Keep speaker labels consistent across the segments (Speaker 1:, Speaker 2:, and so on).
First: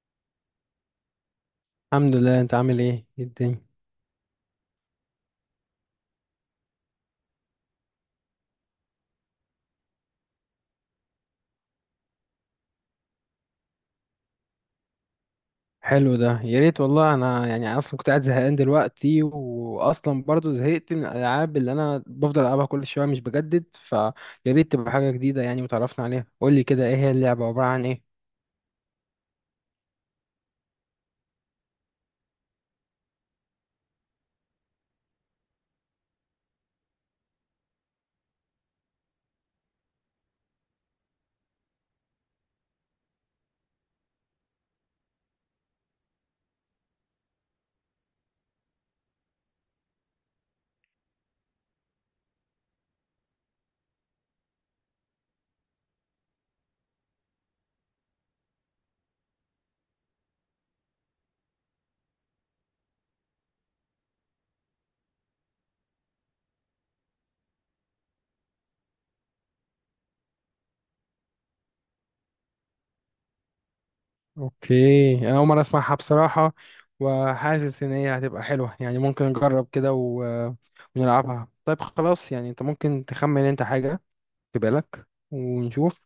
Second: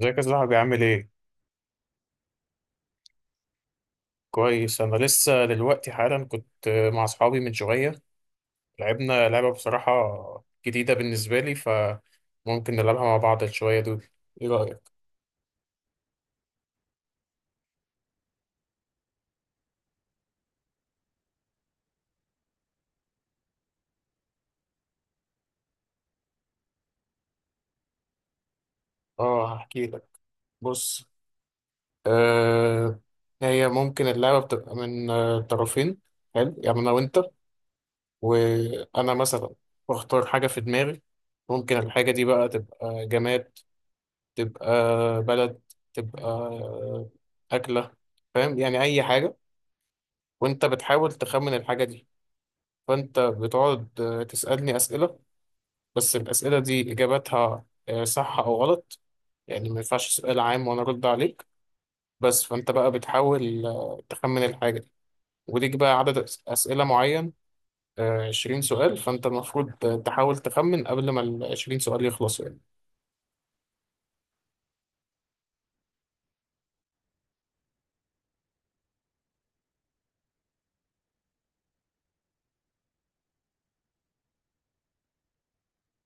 Speaker 1: ازيك يا صاحبي، عامل ايه؟
Speaker 2: الحمد لله. انت عامل ايه؟ ايه الدنيا؟
Speaker 1: كويس، انا لسه دلوقتي حالا كنت مع اصحابي من شوية. لعبنا لعبة بصراحة جديدة بالنسبة لي، فممكن نلعبها مع بعض شوية دول. ايه رأيك؟
Speaker 2: حلو ده، يا ريت والله. انا يعني اصلا كنت قاعد زهقان دلوقتي، واصلا برضو زهقت من الالعاب اللي انا بفضل العبها كل شويه، مش بجدد فيا. ريت تبقى حاجه جديده يعني وتعرفنا عليها. قول لي كده، ايه هي اللعبه؟ عباره عن ايه؟
Speaker 1: اه، هحكي لك. بص. آه هي ممكن اللعبة بتبقى من طرفين. حلو، يعني انا وانت، وانا مثلا بختار حاجة في دماغي. ممكن الحاجة دي بقى تبقى جماد، تبقى بلد، تبقى أكلة. فاهم؟ يعني أي حاجة، وانت بتحاول تخمن الحاجة دي. فانت بتقعد تسألني أسئلة، بس الأسئلة دي إجاباتها صح أو غلط. يعني ما ينفعش سؤال عام وأنا أرد عليك. بس فانت بقى بتحاول تخمن الحاجة دي، وليك بقى عدد أسئلة معين، 20 سؤال. فانت المفروض تحاول تخمن قبل ما ال20 سؤال يخلصوا يعني.
Speaker 2: اوكي، انا اول مره اسمعها بصراحه. وحاسس ان هي هتبقى حلوه، يعني ممكن نجرب كده ونلعبها. طيب خلاص، يعني انت ممكن تخمن انت حاجه في بالك ونشوف.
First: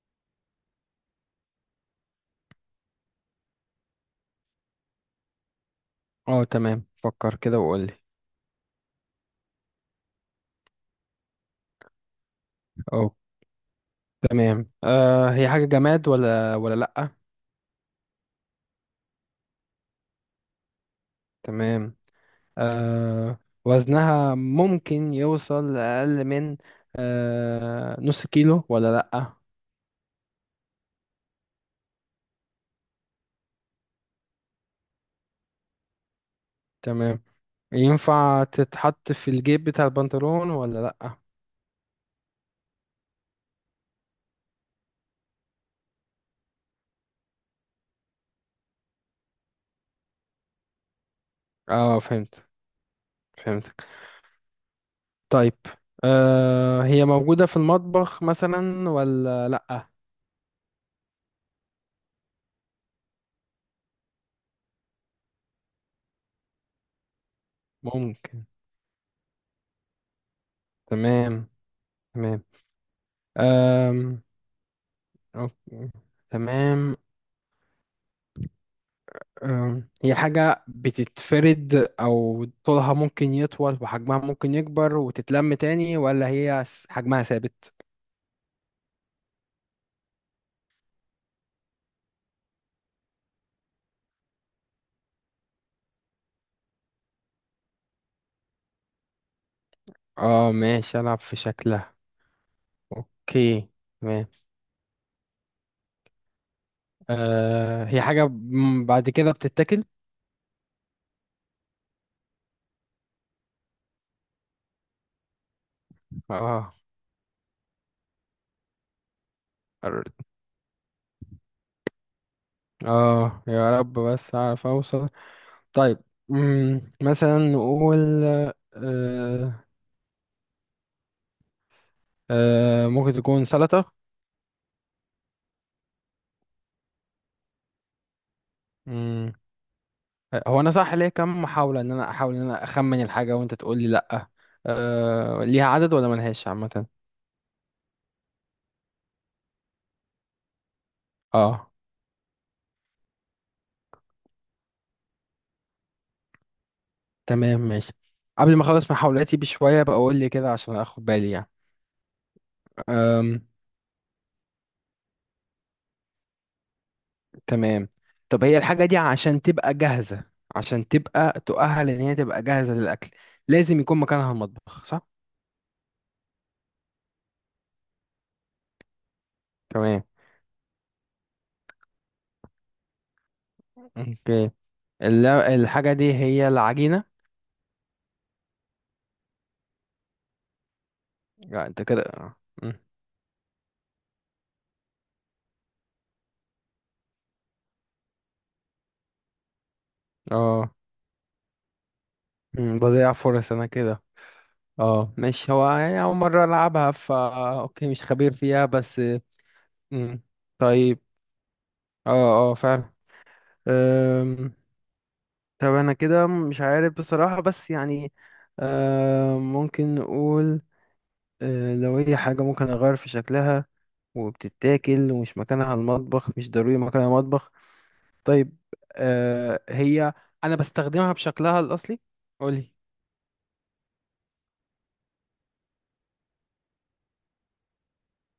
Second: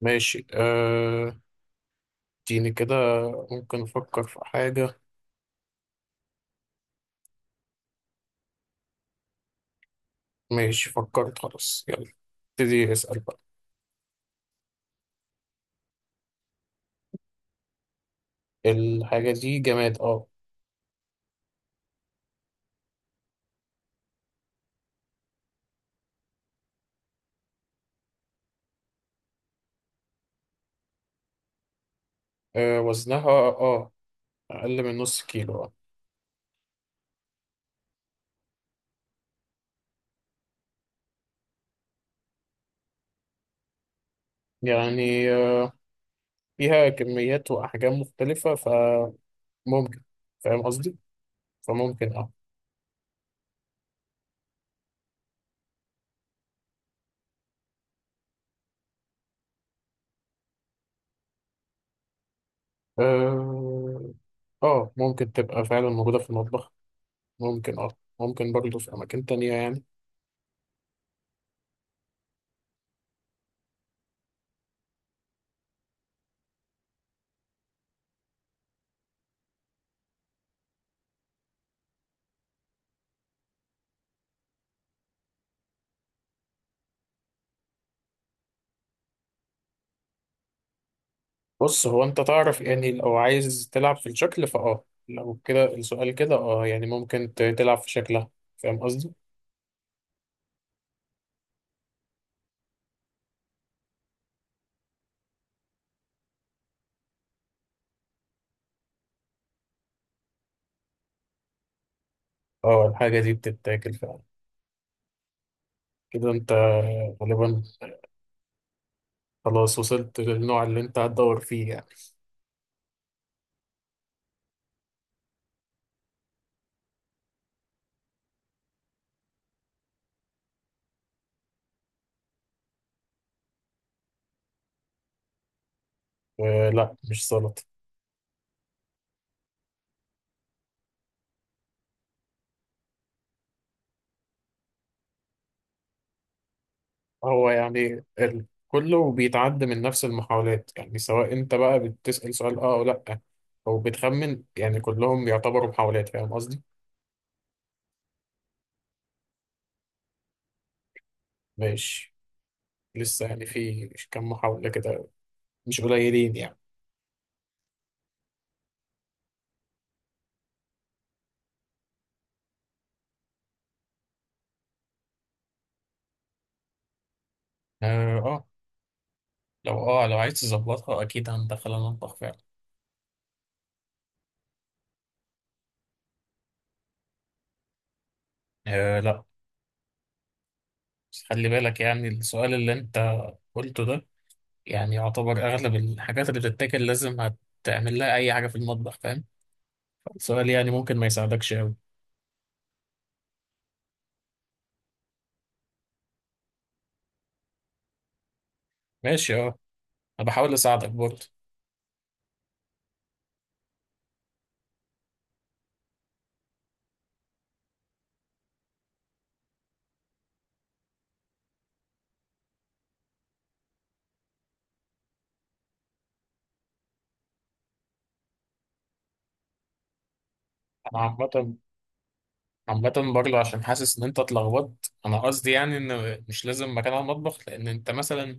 Speaker 1: ماشي اديني كده، ممكن أفكر في حاجة.
Speaker 2: اه تمام، فكر كده وقول لي.
Speaker 1: ماشي، فكرت، خلاص يلا ابتدي اسأل بقى.
Speaker 2: تمام. هي حاجة جماد ولا لأ؟
Speaker 1: الحاجة دي جماد، اه.
Speaker 2: تمام. آه وزنها ممكن يوصل لأقل من نص كيلو ولا لأ؟
Speaker 1: وزنها، أقل من نص كيلو.
Speaker 2: تمام. ينفع تتحط في الجيب بتاع البنطلون ولا لأ؟
Speaker 1: يعني فيها كميات وأحجام مختلفة، فممكن. فاهم قصدي؟
Speaker 2: اه
Speaker 1: فممكن اه
Speaker 2: فهمت، فهمتك. طيب، هي موجودة في المطبخ مثلا ولا لأ؟
Speaker 1: اه آه، ممكن تبقى فعلا موجودة في المطبخ.
Speaker 2: ممكن.
Speaker 1: ممكن برضه في أماكن تانية يعني.
Speaker 2: تمام، تمام. آم، أوكي. تمام. هي حاجة بتتفرد، أو طولها ممكن يطول وحجمها ممكن يكبر وتتلم تاني، ولا هي حجمها ثابت؟
Speaker 1: بص، هو أنت تعرف، يعني لو عايز تلعب في الشكل لو كده السؤال كده، اه، يعني ممكن تلعب في شكلها. فاهم قصدي؟
Speaker 2: اه ماشي، ألعب في شكلها. اوكي، تمام. هي حاجة بعد كده بتتاكل؟
Speaker 1: اه، الحاجة دي بتتاكل فعلا. كده أنت
Speaker 2: اه.
Speaker 1: غالبا خلاص
Speaker 2: قررت.
Speaker 1: وصلت للنوع اللي أنت هتدور فيه يعني.
Speaker 2: اه يا رب بس أعرف أوصل. طيب، مثلا نقول آه ممكن تكون سلطة؟
Speaker 1: لا، مش سلطة.
Speaker 2: هو انا صح ليا كام محاوله ان انا احاول ان انا اخمن الحاجه وانت تقول لي لا؟ ليها عدد ولا ملهاش عامه؟
Speaker 1: هو يعني كله بيتعدى من نفس المحاولات، يعني سواء انت
Speaker 2: اه
Speaker 1: بقى بتسأل سؤال، اه، او لا، او بتخمن، يعني كلهم يعتبروا محاولات. فاهم قصدي؟
Speaker 2: تمام ماشي. قبل ما اخلص محاولاتي بشويه بقول لي كده عشان اخد بالي يعني.
Speaker 1: ماشي. لسه
Speaker 2: أم
Speaker 1: يعني في كم محاولة كده، مش قليلين يعني.
Speaker 2: تمام. طب هي الحاجه دي عشان تبقى جاهزه، عشان تبقى تؤهل ان هي تبقى جاهزه للاكل، لازم يكون مكانها المطبخ، صح؟
Speaker 1: اه.
Speaker 2: تمام.
Speaker 1: لو عايز تظبطها اكيد هندخل المطبخ فعلا.
Speaker 2: اوكي. الحاجه دي هي العجينه؟
Speaker 1: لا، بس خلي
Speaker 2: لا
Speaker 1: بالك
Speaker 2: انت كده
Speaker 1: يعني،
Speaker 2: اه.
Speaker 1: السؤال اللي
Speaker 2: أم.
Speaker 1: انت قلته ده يعني يعتبر اغلب الحاجات اللي بتتاكل لازم هتعمل لها اي حاجة في المطبخ. فاهم؟ السؤال يعني
Speaker 2: آه.
Speaker 1: ممكن ما يساعدكش قوي.
Speaker 2: بضيع فرص انا كده. اه ماشي، هو يعني أول مرة ألعبها أوكي، مش خبير فيها بس.
Speaker 1: ماشي، اه،
Speaker 2: مم.
Speaker 1: انا بحاول اساعدك
Speaker 2: طيب.
Speaker 1: برضه.
Speaker 2: اه اه، فعلا. أم، طب أنا كده مش عارف بصراحة، بس يعني ممكن نقول لو هي حاجة ممكن أغير في شكلها، وبتتاكل، ومش مكانها المطبخ، مش ضروري مكانها مطبخ. طيب، هي أنا
Speaker 1: انا
Speaker 2: بستخدمها
Speaker 1: عامة
Speaker 2: بشكلها الأصلي. قولي.
Speaker 1: عامة برضه عشان حاسس ان انت اتلخبطت. انا قصدي يعني ان مش لازم مكان على المطبخ، لان انت مثلا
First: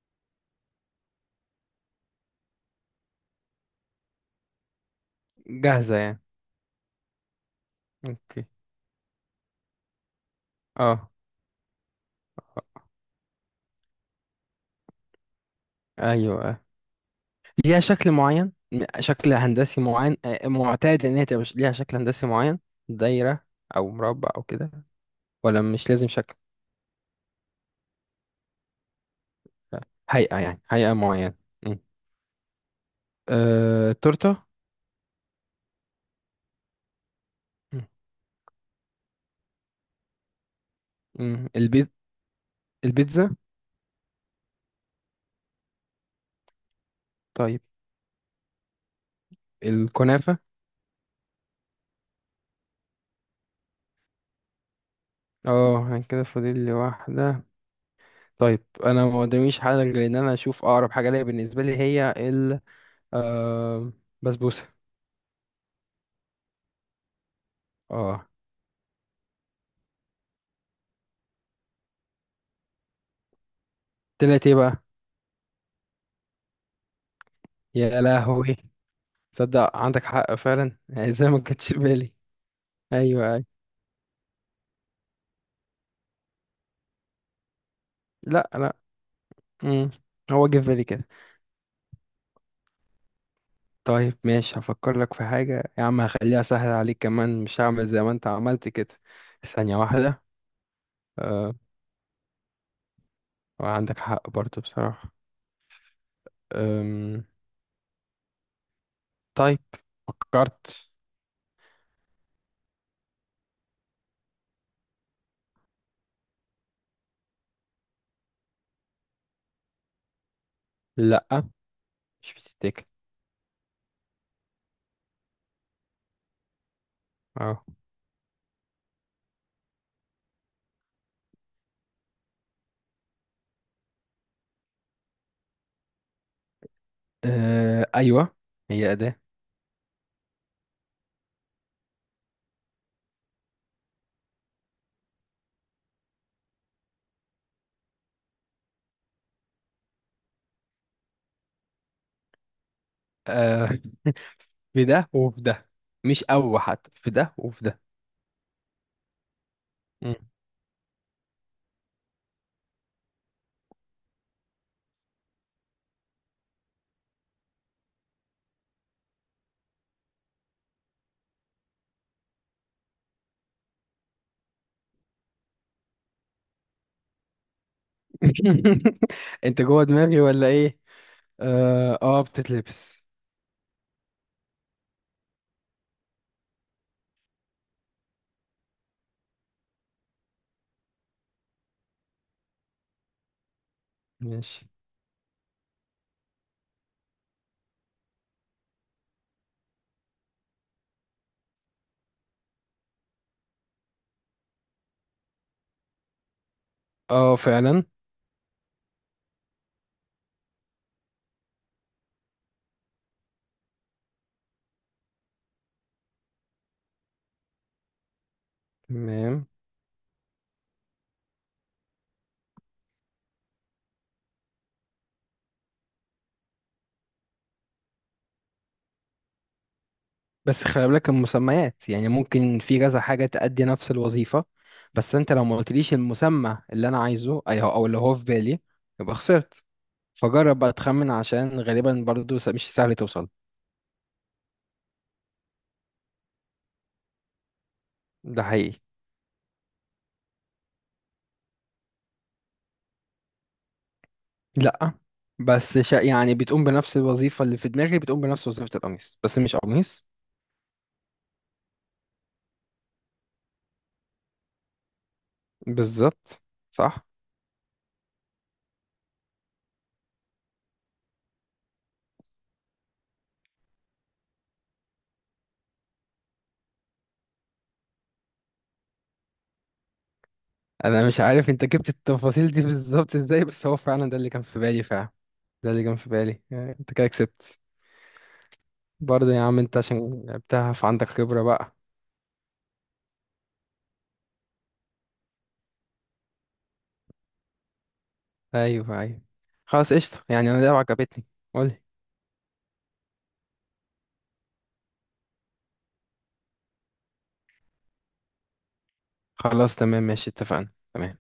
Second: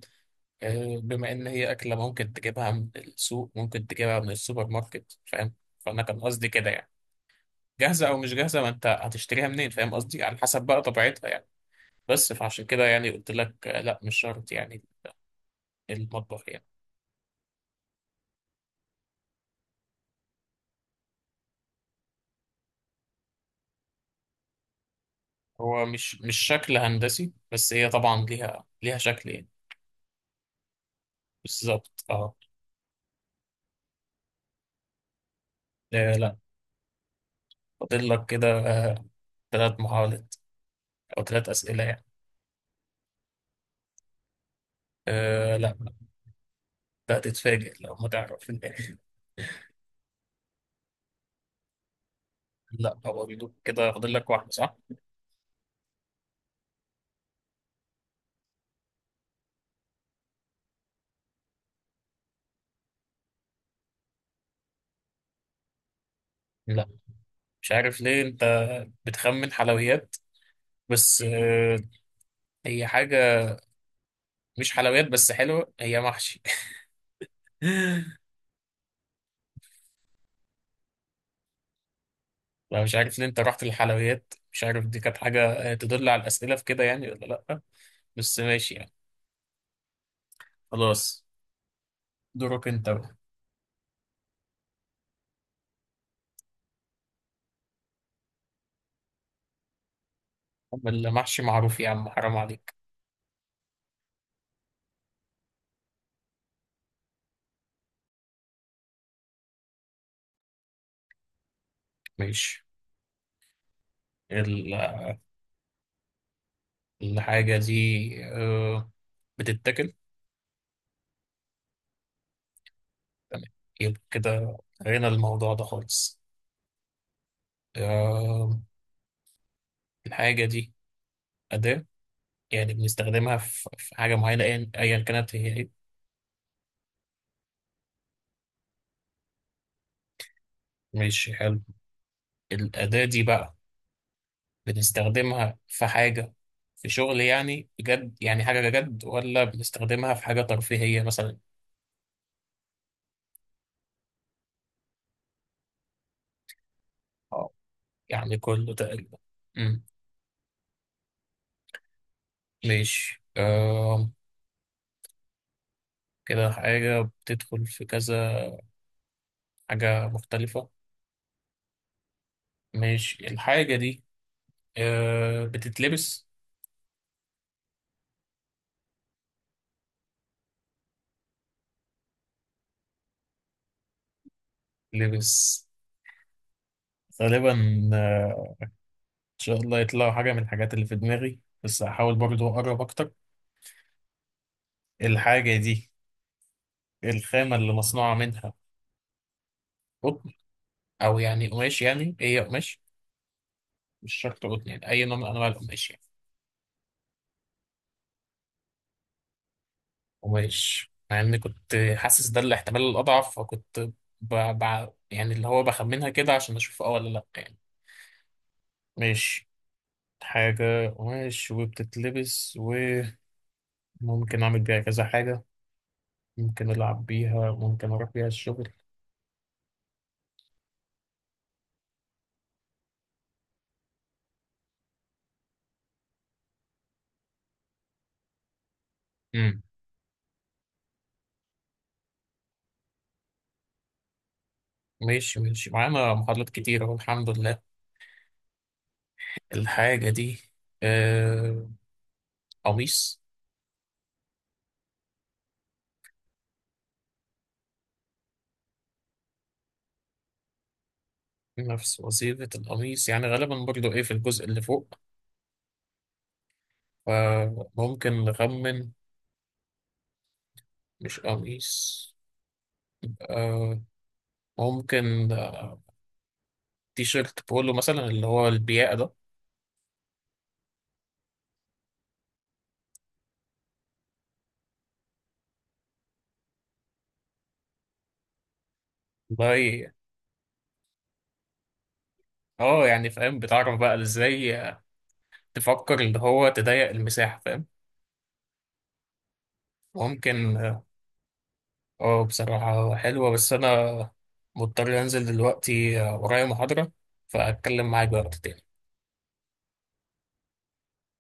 Speaker 1: بما ان هي اكلة ممكن تجيبها من السوق، ممكن تجيبها من السوبر ماركت. فاهم؟
Speaker 2: جاهزة
Speaker 1: فانا كان
Speaker 2: يعني؟
Speaker 1: قصدي كده يعني، جاهزة او مش
Speaker 2: اوكي.
Speaker 1: جاهزة، ما انت هتشتريها منين؟ فاهم قصدي؟ على حسب بقى
Speaker 2: اه،
Speaker 1: طبيعتها يعني. بس فعشان كده يعني قلت لك لا مش شرط يعني المطبخ
Speaker 2: ايوه.
Speaker 1: يعني.
Speaker 2: ليها شكل معين، شكل هندسي معين، معتاد ان هي تبقى ليها شكل هندسي معين؟ دايرة او مربع او كده، ولا
Speaker 1: هو
Speaker 2: مش لازم
Speaker 1: مش
Speaker 2: شكل؟
Speaker 1: مش شكل هندسي، بس هي طبعا ليها شكل يعني.
Speaker 2: آه، هيئة يعني، هيئة معينة. مم.
Speaker 1: بالظبط، اه.
Speaker 2: تورتة؟
Speaker 1: لا.
Speaker 2: مم.
Speaker 1: فاضل لك كده 3 محاولات، أو
Speaker 2: مم.
Speaker 1: 3 أسئلة يعني.
Speaker 2: البيتزا؟
Speaker 1: أه لا، ده
Speaker 2: طيب،
Speaker 1: هتتفاجئ لو ما تعرف في الآخر.
Speaker 2: الكنافة.
Speaker 1: لا، هو بيدوك كده، فاضل لك واحدة صح؟
Speaker 2: اه أنا كده فاضل لي واحدة. طيب، انا ما قداميش حاجة غير ان انا اشوف اقرب حاجة ليا، بالنسبة لي هي آه، بسبوسة.
Speaker 1: لا مش عارف ليه
Speaker 2: اه
Speaker 1: أنت بتخمن حلويات، بس هي حاجة
Speaker 2: طلعت ايه
Speaker 1: مش
Speaker 2: بقى؟
Speaker 1: حلويات، بس حلوة. هي محشي.
Speaker 2: يا لهوي، تصدق عندك حق فعلا زي ما كنتش بالي.
Speaker 1: لا مش عارف ليه
Speaker 2: ايوه،
Speaker 1: أنت
Speaker 2: ايوه.
Speaker 1: رحت للحلويات، مش عارف دي كانت حاجة تدل على الأسئلة في كده يعني ولا لأ. بس
Speaker 2: لا،
Speaker 1: ماشي
Speaker 2: لا.
Speaker 1: يعني.
Speaker 2: مم. هو جه في بالي كده.
Speaker 1: خلاص، دورك أنت بقى.
Speaker 2: طيب ماشي، هفكر لك في حاجة يا عم، هخليها سهلة عليك كمان، مش هعمل زي ما انت عملت كده. ثانية واحدة.
Speaker 1: المحشي
Speaker 2: أه.
Speaker 1: معروف يا عم، حرام عليك.
Speaker 2: وعندك حق برضو بصراحة. أم. طيب. فكرت.
Speaker 1: ماشي، ال- الحاجة دي بتتاكل؟
Speaker 2: لا، مش بتتاكل.
Speaker 1: تمام، يبقى كده غنى الموضوع ده خالص.
Speaker 2: اه،
Speaker 1: آه، الحاجة دي أداة، يعني بنستخدمها في حاجة معينة، أيا كانت هي إيه.
Speaker 2: ايوه هي أداة.
Speaker 1: ماشي حلو. الأداة دي بقى بنستخدمها في حاجة، في شغل يعني بجد، يعني حاجة جد، ولا بنستخدمها في حاجة ترفيهية مثلا؟
Speaker 2: أه في ده وفي ده، مش او حتى في ده
Speaker 1: اه،
Speaker 2: وفي ده.
Speaker 1: يعني كله تقريبا. أمم،
Speaker 2: مم.
Speaker 1: ماشي كده حاجة بتدخل في كذا حاجة مختلفة. ماشي، الحاجة دي بتتلبس؟
Speaker 2: انت جوه دماغي ولا ايه؟ اه بتتلبس.
Speaker 1: لبس غالبا. آه، إن شاء الله يطلعوا حاجة من الحاجات اللي في دماغي، بس هحاول برضو أقرب أكتر.
Speaker 2: ماشي.
Speaker 1: الحاجة دي، الخامة اللي مصنوعة منها قطن، أو يعني قماش يعني هي قماش، مش شرط قطن يعني أي نوع من أنواع القماش يعني.
Speaker 2: اه فعلا.
Speaker 1: قماش، مع إني كنت حاسس ده الاحتمال الأضعف، فكنت يعني اللي هو بخمنها كده عشان أشوف أه ولا لأ يعني.
Speaker 2: تمام.
Speaker 1: ماشي، حاجة قماش وبتتلبس، و ممكن أعمل بيها كذا حاجة. ممكن ألعب بيها، ممكن أروح بيها الشغل.
Speaker 2: بس خلي بالك المسميات، يعني ممكن في كذا حاجة تأدي نفس الوظيفة. بس انت لو ما قلتليش المسمى اللي انا عايزه او اللي هو في بالي، يبقى خسرت.
Speaker 1: مم.
Speaker 2: فجرب بقى تخمن، عشان غالبا برضو مش سهل توصل.
Speaker 1: ماشي ماشي، معانا محاضرات كتير أهو، الحمد لله.
Speaker 2: ده حقيقي.
Speaker 1: الحاجة دي آه... قميص؟
Speaker 2: لا، بس يعني بتقوم بنفس الوظيفة اللي في دماغي، بتقوم بنفس وظيفة القميص بس مش قميص.
Speaker 1: نفس وظيفة القميص يعني غالبا برضو إيه في الجزء اللي فوق.
Speaker 2: بالظبط. صح.
Speaker 1: فممكن نخمن مش قميص. آه... ممكن تي شيرت بولو مثلا، اللي هو البياقة ده.
Speaker 2: انا مش عارف انت جبت التفاصيل دي بالظبط ازاي، بس هو فعلا ده اللي كان في بالي فعلا، ده اللي كان في بالي، يعني انت كده كسبت. برضه يا
Speaker 1: والله
Speaker 2: عم، انت عشان لعبتها فعندك خبرة بقى.
Speaker 1: اه يعني فاهم، بتعرف بقى ازاي تفكر اللي هو تضيق المساحة. فاهم؟
Speaker 2: ايوه، ايوه. خلاص قشطة، يعني
Speaker 1: ممكن،
Speaker 2: انا اللعبة عجبتني. قولي.
Speaker 1: اه بصراحة حلوة، بس أنا مضطر أنزل دلوقتي، ورايا محاضرة، فأتكلم معاك بقى وقت تاني.
Speaker 2: خلاص تمام ماشي، اتفقنا، تمام.